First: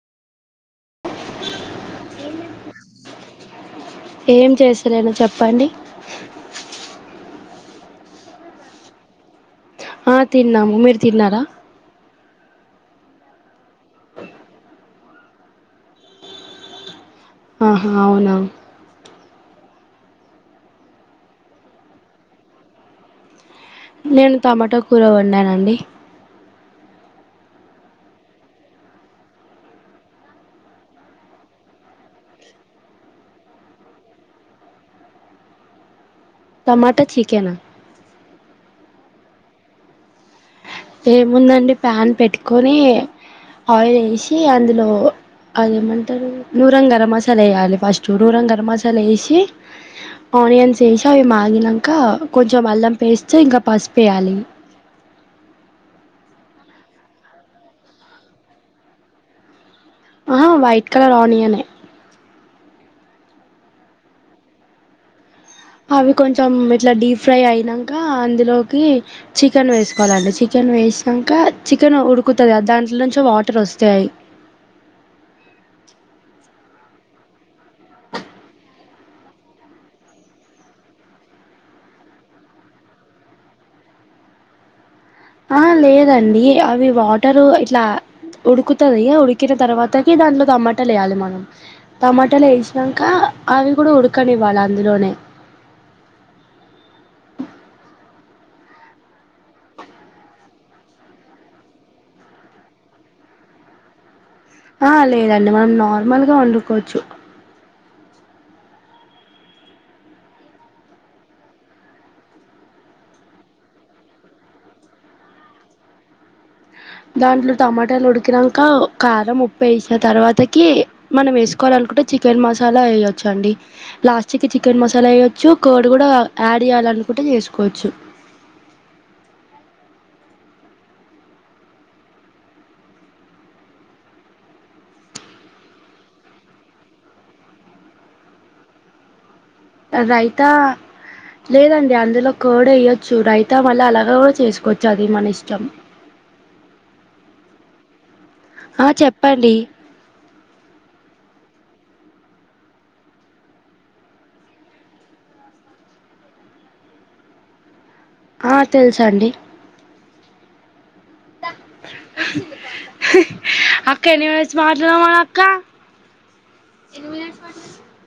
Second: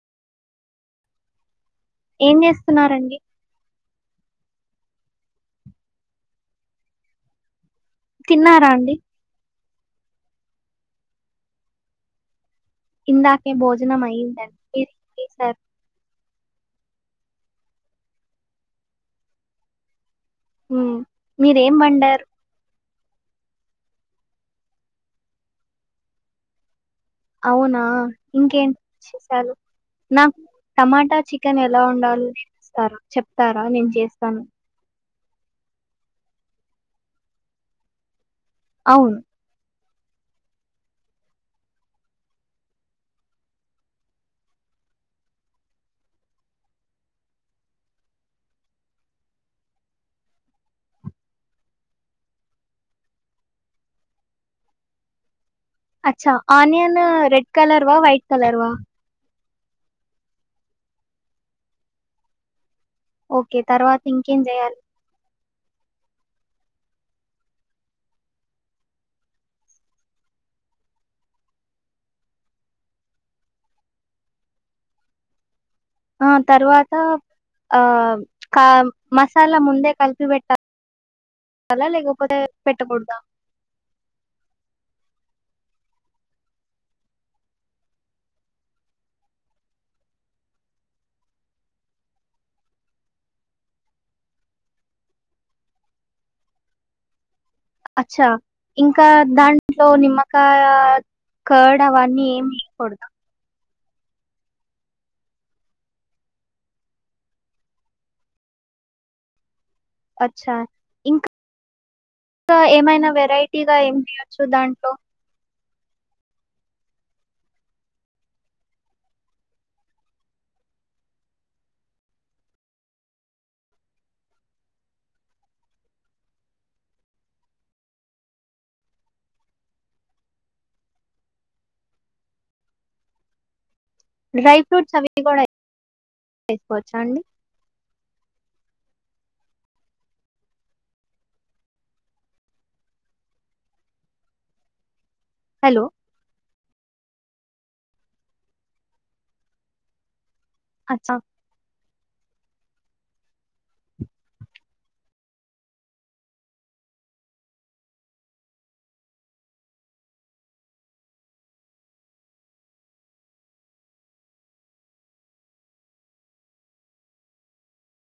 ఏం చేస్తున్నారండి? ఏం చేస్తలేను చెప్పండి. తిన్నారా అండి. ఆ తిన్నాము మీరు తిన్నారా. ఇందాకే భోజనం అయ్యిందండి ఇ ఈ సారి. ఆహా అవునా. ఉ మీరేం వండారు. నేను టమాటా కూర వండానండి. అవునా ఇంకేం చేసారు. నాకు టమాటా చికెన్ ఎలా వండాలి నేర్పిస్తారా చెప్తారా. నేను చేస్తాను టమాటా చికెనా. అవును ఏముందండి. ప్యాన్ పెట్టుకొని, ఆయిల్ వేసి అందులో అదేమంటారు నూరం గరం మసాలా వేయాలి. ఫస్ట్ నూరం గరం మసాలా వేసి ఆనియన్స్ వేసి అవి మాగినంక కొంచెం అల్లం పేస్ట్ ఇంకా పసుపేయాలి. అచ్చా ఆనియన్ రెడ్ కలర్ వా వైట్ కలర్ వా. ఆ వైట్ కలర్ ఆనియనే. ఓకే తర్వాత ఇంకేం చేయాలి. అవి కొంచెం ఇట్లా డీ ఫ్రై అయినాక అందులోకి చికెన్ వేసుకోవాలండి, చికెన్ వేసినాక చికెన్ ఉడుకుతది. దాంట్లో నుంచి వాటర్ వస్తాయి. ఆ తర్వాత ఆ కా మసాలా ముందే కలిపి పెట్టాలా, లేకపోతే పెట్టకూడదా. ఆ లేదండి. అవి వాటరు ఇట్లా ఉడుకుతది. ఉడికిన తర్వాతకి దాంట్లో టమాటాలు వేయాలి. మనం టమాటాలు వేసినంకా అవి కూడా ఉడకనివ్వాలి. అందులోనే. అచ్చా ఇంకా దాంట్లో నిమ్మకా కర్డ్ అవన్నీ ఏమి వేయకూడదా. ఆ లేదండి, మనం నార్మల్గా వండుకోచ్చు. అచ్చా ఇంకా ఏమైనా వెరైటీగా ఏమి చేయచ్చు దాంట్లో. దాంట్లో టమాటాలు ఉడికినంక కారం ఉప్పు వేసిన తర్వాతకి మనం వేసుకోవాలినుకుంటే చికెన్ మసాలా వేయొచ్చు అండి లాస్ట్ కి చికెన్ మసాలా వేయ్యొచ్చు. కోడి కూడా యాడ్ చేయాలనుకుంటే చేసుకోవచ్చు. డ్రై ఫ్రూట్స్ అవి కూడా చేసుకోవచ్చా అండి. రైతా లేదండి అందులో కార్డ్ వేయ్యొచ్చు రైతా వాళ్ళ అలాగ కూడా చేసుకోవచ్చు అది. ఇది మనిష్టం. హలో. ఆ చెప్పండి అచ్చా ఆ తెలుస అండి అక్క ఎన్ని మినిట్స్ మాట్లాడం అక్క